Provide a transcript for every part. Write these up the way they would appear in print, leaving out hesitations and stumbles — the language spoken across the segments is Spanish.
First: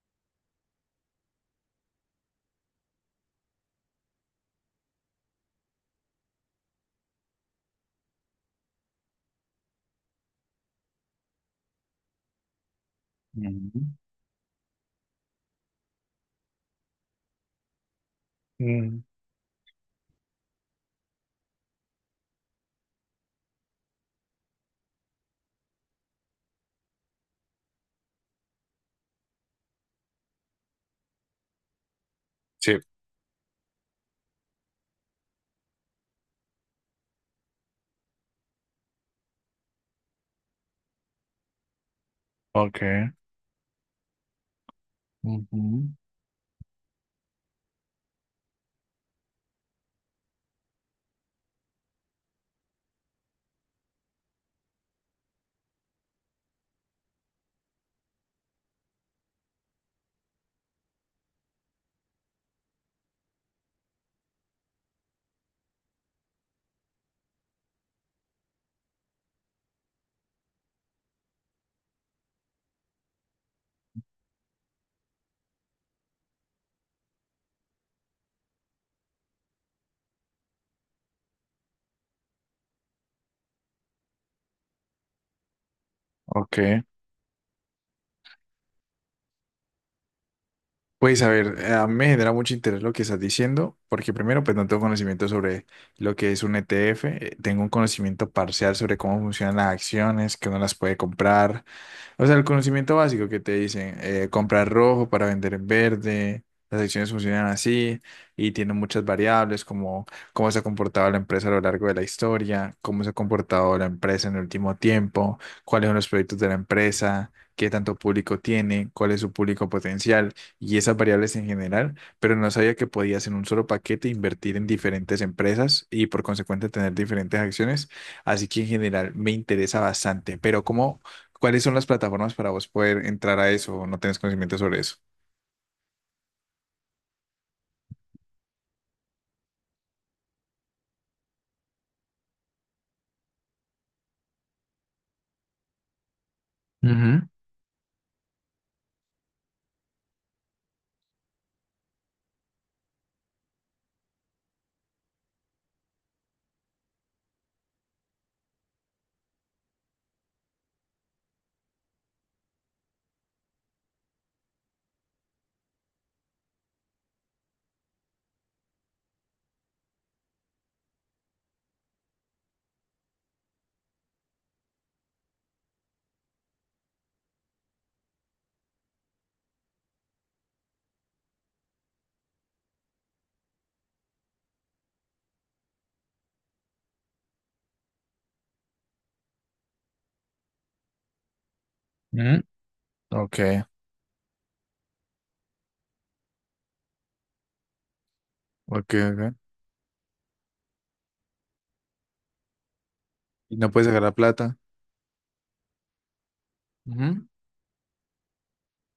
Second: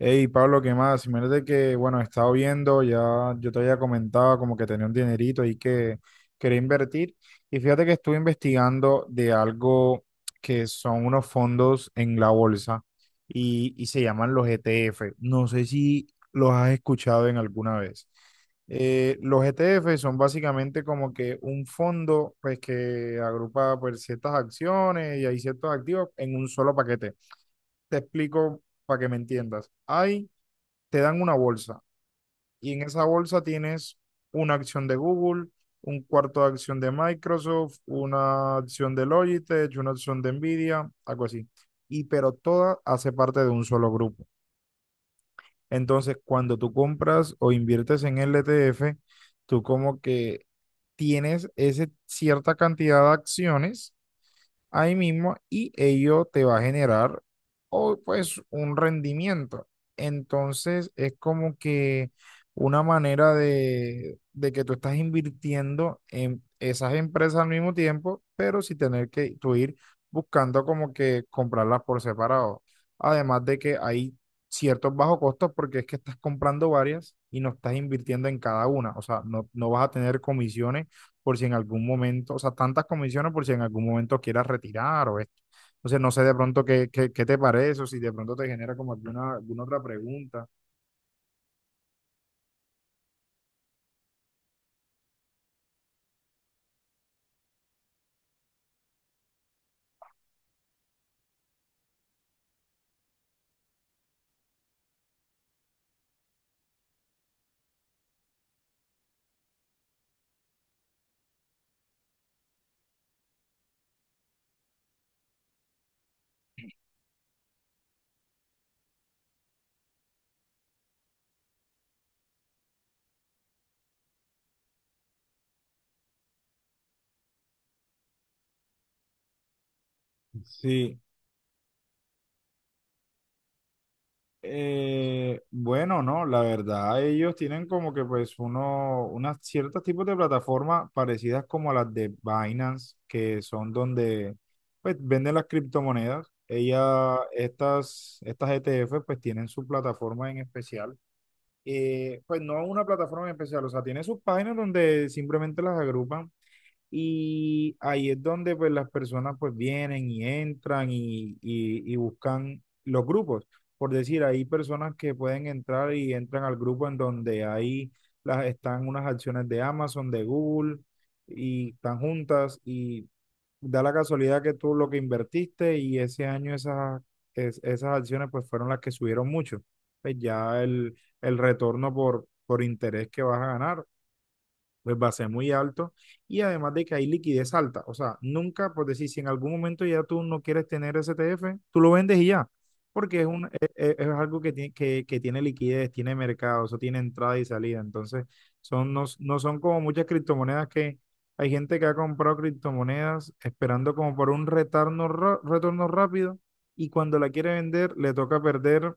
Hey, Pablo, ¿qué más? Imagínate que, he estado viendo, ya yo te había comentado como que tenía un dinerito ahí que quería invertir. Y fíjate que estuve investigando de algo que son unos fondos en la bolsa y, Ujú. y se llaman los ETF. No sé si los has escuchado en alguna vez. Mm. Los ETF son básicamente como que un fondo pues, que agrupa pues, ciertas acciones y hay ciertos activos en un solo paquete. Te explico para que me entiendas. Hay te dan una bolsa y Sí. en esa bolsa tienes una acción de Google, un cuarto de acción de Microsoft, una acción de Logitech, una acción de Nvidia, algo así. Y pero toda hace Ok. parte de un solo grupo. Ujú. Entonces, cuando tú compras o inviertes en el ETF, tú como que tienes esa cierta cantidad de acciones ahí mismo y ello te va a generar o, pues un rendimiento. Entonces es como que una manera de que tú estás invirtiendo en esas empresas al mismo tiempo, pero sin tener que tú ir buscando como que comprarlas por separado. Además de que hay ciertos bajos costos porque es que estás comprando varias y no estás invirtiendo en cada una. O sea, no vas a tener comisiones por si en algún momento, o sea, tantas comisiones por si en algún momento quieras retirar o esto. Entonces, no sé de Ok. pronto qué te parece o si de pronto te genera como alguna otra pregunta. Pues a ver, a mí me genera mucho interés lo que estás diciendo, porque primero, pues no tengo conocimiento sobre lo que es un ETF. Tengo un conocimiento parcial sobre cómo funcionan las acciones, que uno las puede comprar, o sea, el conocimiento básico que te dicen: comprar rojo para vender en verde. Las acciones funcionan así y tienen muchas variables, como cómo se ha comportado la empresa a lo largo de la historia, cómo se ha comportado la empresa en el último tiempo, cuáles son los proyectos de la empresa, qué tanto público tiene, cuál es su público potencial y esas variables en general. Pero no sabía que podías en un solo paquete invertir en diferentes empresas y por consecuente tener diferentes acciones. Así que en general me interesa bastante, pero Sí, ¿cómo, cuáles son las plataformas para vos poder entrar a eso o no tenés conocimiento sobre eso? Bueno, no, la verdad, ellos tienen como que pues uno, unas ciertos tipos de plataformas parecidas como a las de Binance, que son donde pues venden las criptomonedas. Ella, Ujú, estas ETF pues tienen su plataforma en especial, pues no una plataforma en especial, o sea, tiene sus páginas donde simplemente las agrupan y ahí es donde pues las personas pues vienen y entran y buscan los grupos. Por decir, hay personas que pueden entrar y entran al grupo en donde ahí las, están unas acciones de Amazon, de Google y están juntas y da la casualidad que tú lo que invertiste y ese año esas acciones pues fueron las que subieron mucho. Pues ya el retorno por interés que vas a ganar pues va a ser muy alto y además de que hay liquidez alta. O sea, nunca, por decir, si en algún momento ya tú no quieres tener STF, tú lo vendes y ujú. ya, porque es, Ok, un, es algo que tiene, tiene liquidez, tiene mercado, eso tiene entrada y salida. Entonces, son, ok, no ok. son como muchas criptomonedas que hay gente que ha comprado criptomonedas ¿Y no puedes esperando sacar la como por un plata? retorno rápido y cuando Ujú. la quiere vender le toca perder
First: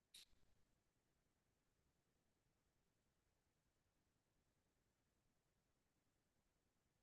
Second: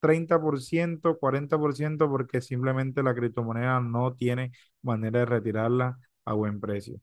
30% 40% porque simplemente la criptomoneda no tiene manera de retirarla a buen precio.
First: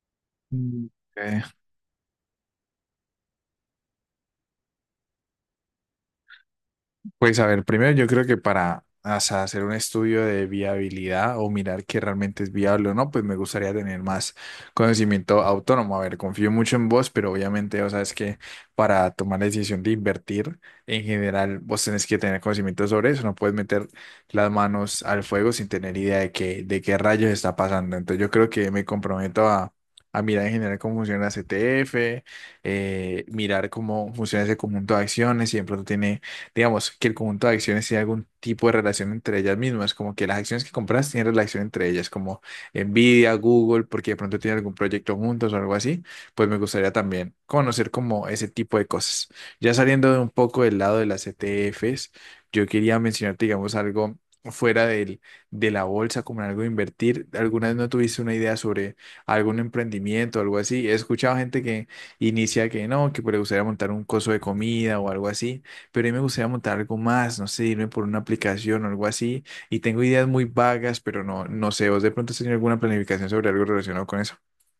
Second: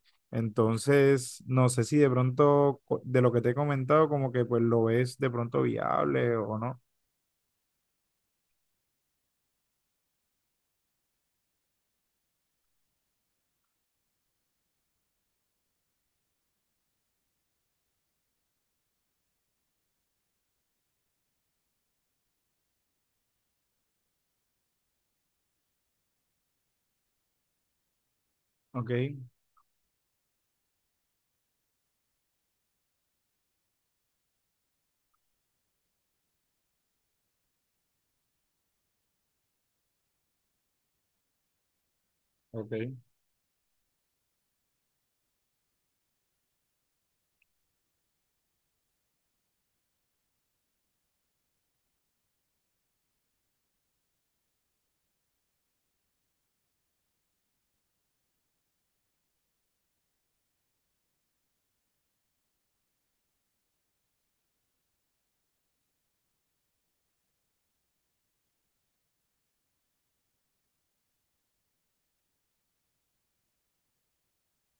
Mm. Entonces, Ok. no sé si de pronto de lo que te he comentado, como que pues lo ves de pronto viable o no. Pues a ver, primero yo creo que para, o sea, hacer un estudio de viabilidad o mirar que realmente es viable o no, pues me gustaría tener más conocimiento autónomo. A ver, confío mucho en vos, pero obviamente, o sea, es que para tomar la decisión de invertir, en general, vos tenés que tener conocimiento sobre eso. No puedes meter las manos al fuego sin tener idea de qué, rayos está pasando. Entonces yo creo que me Ok, comprometo a mirar en general cómo funciona la CTF, mirar cómo funciona ese conjunto de acciones, si de pronto tiene, digamos, que el conjunto de acciones tiene algún tipo de relación entre ellas mismas, como que las acciones que compras tienen relación entre ellas, como ok. Nvidia, Google, porque de pronto tienen algún proyecto juntos o algo así. Pues me gustaría también conocer como ese tipo de cosas. Ya saliendo de un poco del lado de las ETFs, yo quería mencionarte, digamos, algo fuera del, de la bolsa, como en algo de invertir. ¿Alguna vez no tuviste una idea sobre algún emprendimiento o algo así? He escuchado gente que inicia que no, que pues le gustaría montar un coso de comida o algo así, pero a mí me gustaría montar algo más, no sé, irme por una aplicación o algo así. Y tengo ideas muy vagas, pero no, no sé, ¿vos de pronto has tenido alguna planificación sobre algo relacionado con eso?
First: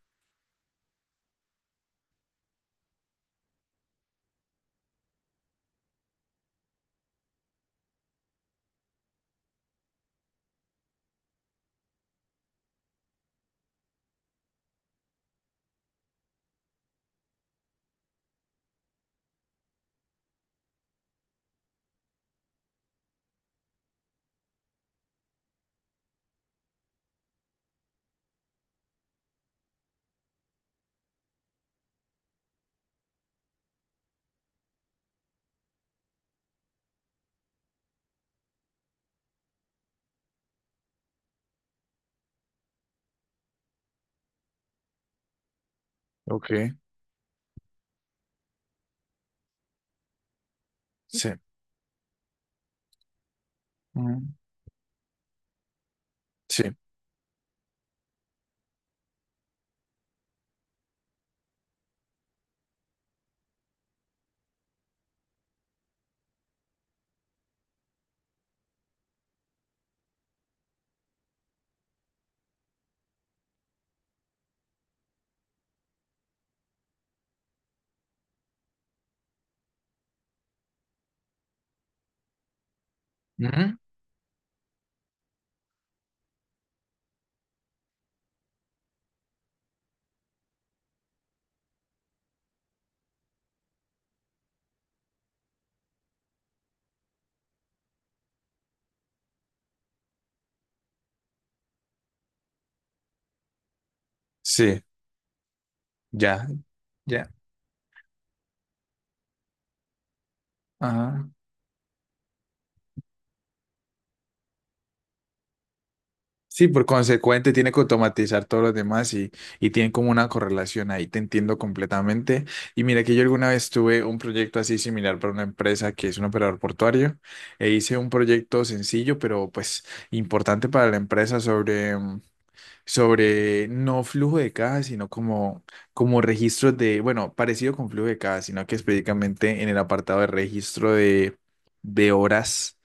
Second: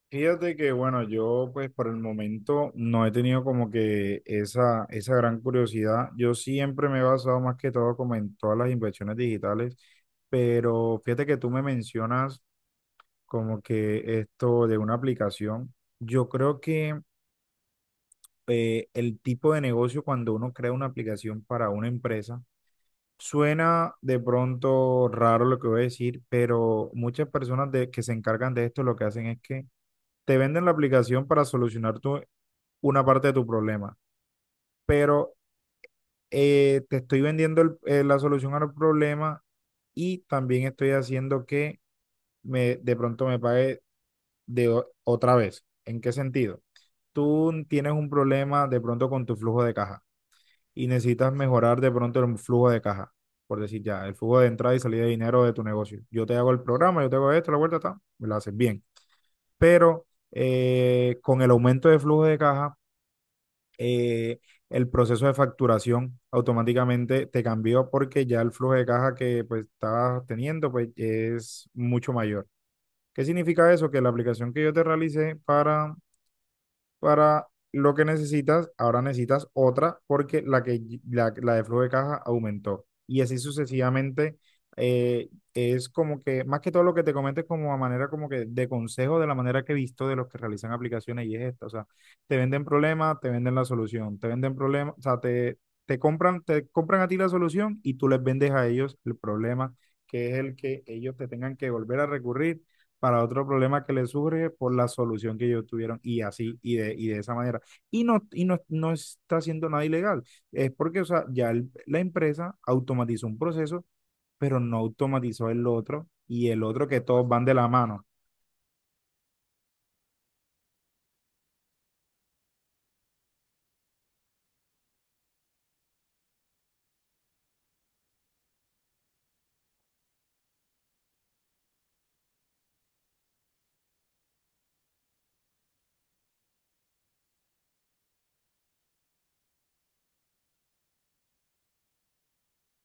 Fíjate que bueno, yo pues por el momento no he tenido como que esa gran curiosidad. Yo siempre me he basado más que todo como en todas las inversiones digitales, pero fíjate que tú me mencionas como que esto de una aplicación. Yo creo que el tipo de negocio cuando uno crea una aplicación para una empresa, suena de pronto raro lo que voy a decir, pero muchas personas que se encargan de esto lo que hacen es que te venden la aplicación para solucionar tu, una parte de tu problema, pero te estoy vendiendo la solución al problema y también estoy haciendo que me, de pronto me pague. De otra vez. ¿En qué Ok, sentido? Tú tienes un problema de pronto con tu flujo de caja y necesitas sí, mejorar de pronto el flujo de caja, por decir ya, el mm, flujo de entrada y salida de dinero de tu negocio. Yo te hago el sí, programa, yo te hago esto, la vuelta está, me lo haces bien. Pero con el aumento de flujo de caja, eh, el proceso de facturación automáticamente te cambió porque ya el flujo de caja que pues estabas teniendo pues es mucho mayor. ¿Qué significa eso? Que la aplicación que yo te realicé para lo que necesitas, ahora necesitas otra porque la de flujo de caja aumentó. Y así ujú, sucesivamente es como que, más que todo lo que te comento es como a manera como que de consejo de la manera que he visto de los que realizan aplicaciones y es esta, o sea, te venden problema, te venden la solución, te venden problema, o sea, te, te compran a ti la solución y tú les vendes a ellos el problema, que es el que ellos te tengan que volver a recurrir para otro problema que le surge por sí, la solución que ellos tuvieron y ya, así y de ya, esa manera. No está haciendo nada ilegal. Es porque, o sea, ajá. ya la empresa automatizó un proceso, pero no automatizó el otro y el Sí, por otro que todos van de consecuente la tiene que mano. automatizar todos los demás y tienen como una correlación ahí, te entiendo completamente. Y mira que yo alguna vez tuve un proyecto así similar para una empresa que es un operador portuario e hice un proyecto sencillo, pero pues importante para la empresa sobre sobre no flujo de caja, sino como, como registros de, bueno, parecido con flujo de caja, sino que específicamente en el apartado de registro de horas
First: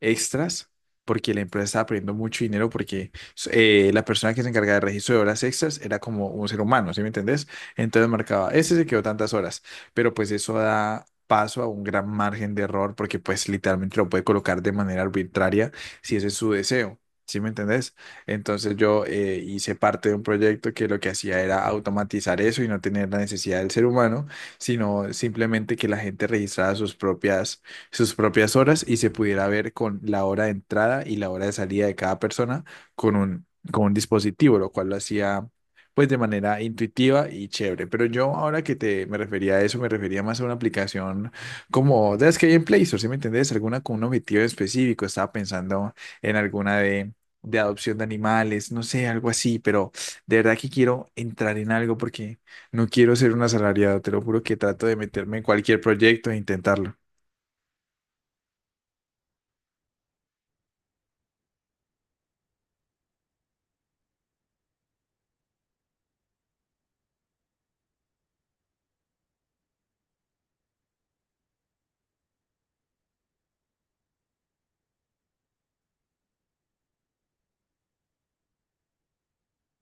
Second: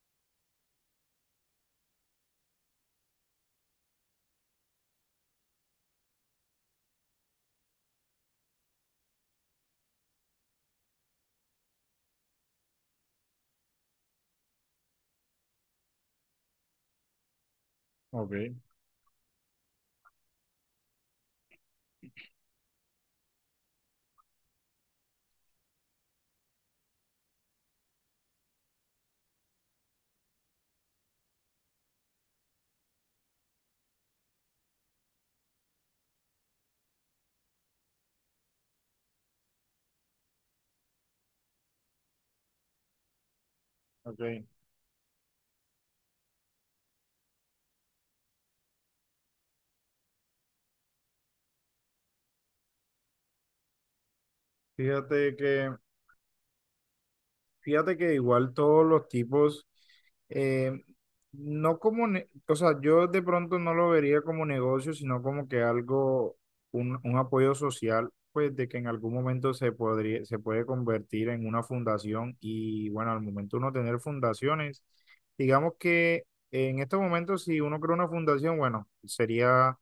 extras, porque la empresa estaba perdiendo mucho dinero porque la persona que se encargaba del registro de horas extras era como un ser humano, ¿sí me entendés? Entonces marcaba, ese se quedó tantas horas, pero pues eso da paso a un gran margen de error porque pues literalmente lo puede colocar de manera arbitraria si ese es su deseo, ¿sí me entendés? Ok, Entonces yo hice parte de un proyecto que lo que hacía era automatizar eso y no tener la necesidad del ser humano, sino simplemente que la gente registrara sus propias horas y se pudiera ver con la hora de entrada y la hora de salida de cada persona con un, con un dispositivo, lo cual lo hacía pues de manera intuitiva y chévere. Pero yo ahora que te me refería a eso, me refería más a una aplicación como de las que hay en Play Store, ¿sí me entendés? Alguna con un objetivo ok. específico, estaba pensando en alguna de adopción de animales, no sé, algo así, pero de verdad que quiero entrar en algo porque no quiero ser un asalariado, te lo juro que trato de Fíjate meterme en que cualquier proyecto e intentarlo. Fíjate que igual todos los tipos, eh, no como, o sea, yo de pronto no lo vería como negocio, sino como que algo, un apoyo social, pues de que en algún momento se podría, se puede convertir en una fundación y bueno, al momento uno tener fundaciones, digamos que en estos momentos si uno crea una fundación, bueno, sería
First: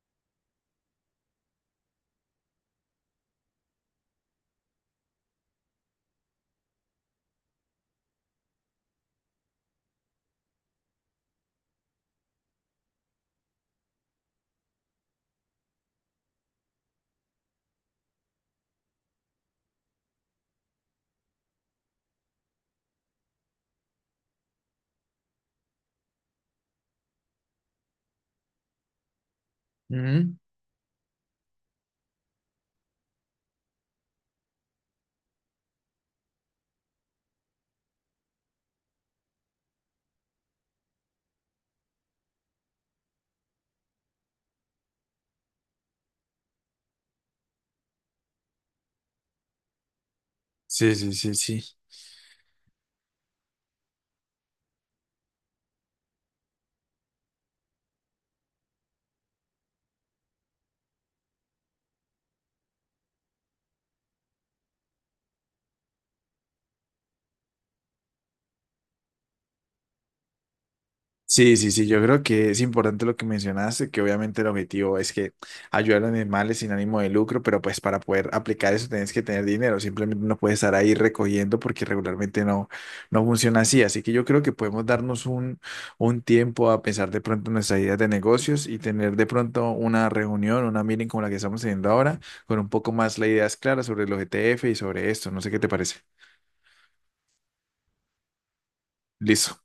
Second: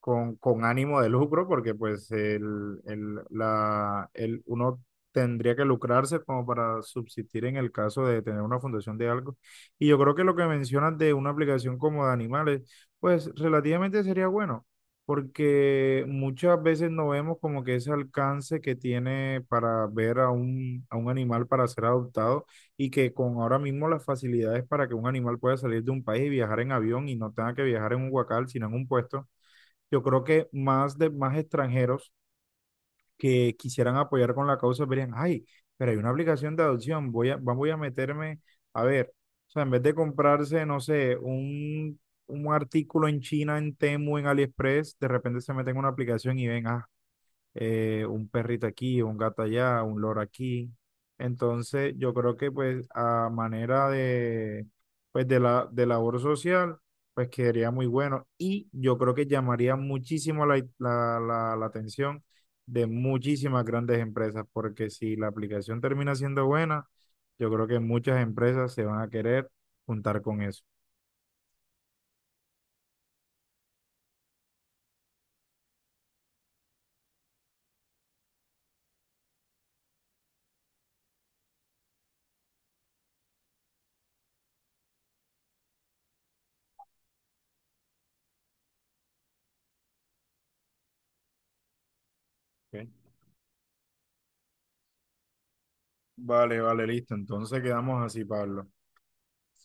con ánimo de lucro, porque pues uno tendría que lucrarse como para subsistir en el caso de tener una fundación de algo. Y yo creo que lo que mencionas de una aplicación como de animales, pues relativamente sería bueno, porque muchas veces no vemos como que ese alcance que tiene para ver a un animal para ser adoptado y que con ahora mismo las facilidades para que un animal pueda salir de un país y viajar en avión y no tenga que viajar en un huacal, sino en un puesto yo creo Ujú. que más de más extranjeros que quisieran apoyar con la causa verían, ay, pero hay una aplicación de adopción, voy a, voy a meterme, a ver, o sea, en vez de comprarse, no sé, un artículo en China, en Temu, en AliExpress, de repente se meten en una aplicación y ven, ah, un perrito aquí, un gato allá, un loro aquí. Sí, sí, sí. Sí. Entonces, yo creo que pues a manera de, pues, de labor social, pues quedaría muy bueno y yo creo que llamaría muchísimo la atención de muchísimas grandes empresas, porque si la aplicación termina siendo buena, yo creo que muchas empresas se van a querer juntar con eso. Sí, sí, sí, yo creo que es importante lo que mencionaste, que obviamente el objetivo es que ayudar a los animales sin ánimo de lucro, pero pues para poder aplicar eso tienes que tener dinero, simplemente no puedes estar ahí recogiendo porque regularmente no, no funciona así, así que yo creo que podemos darnos un, tiempo a pensar de pronto nuestras ideas de negocios y tener de pronto una reunión, una meeting como la que estamos teniendo ahora, con un poco ¿Ok? más las ideas claras sobre los ETF y sobre esto, no sé qué te parece. Vale, vale, listo. Entonces quedamos así, Pablo. Listo.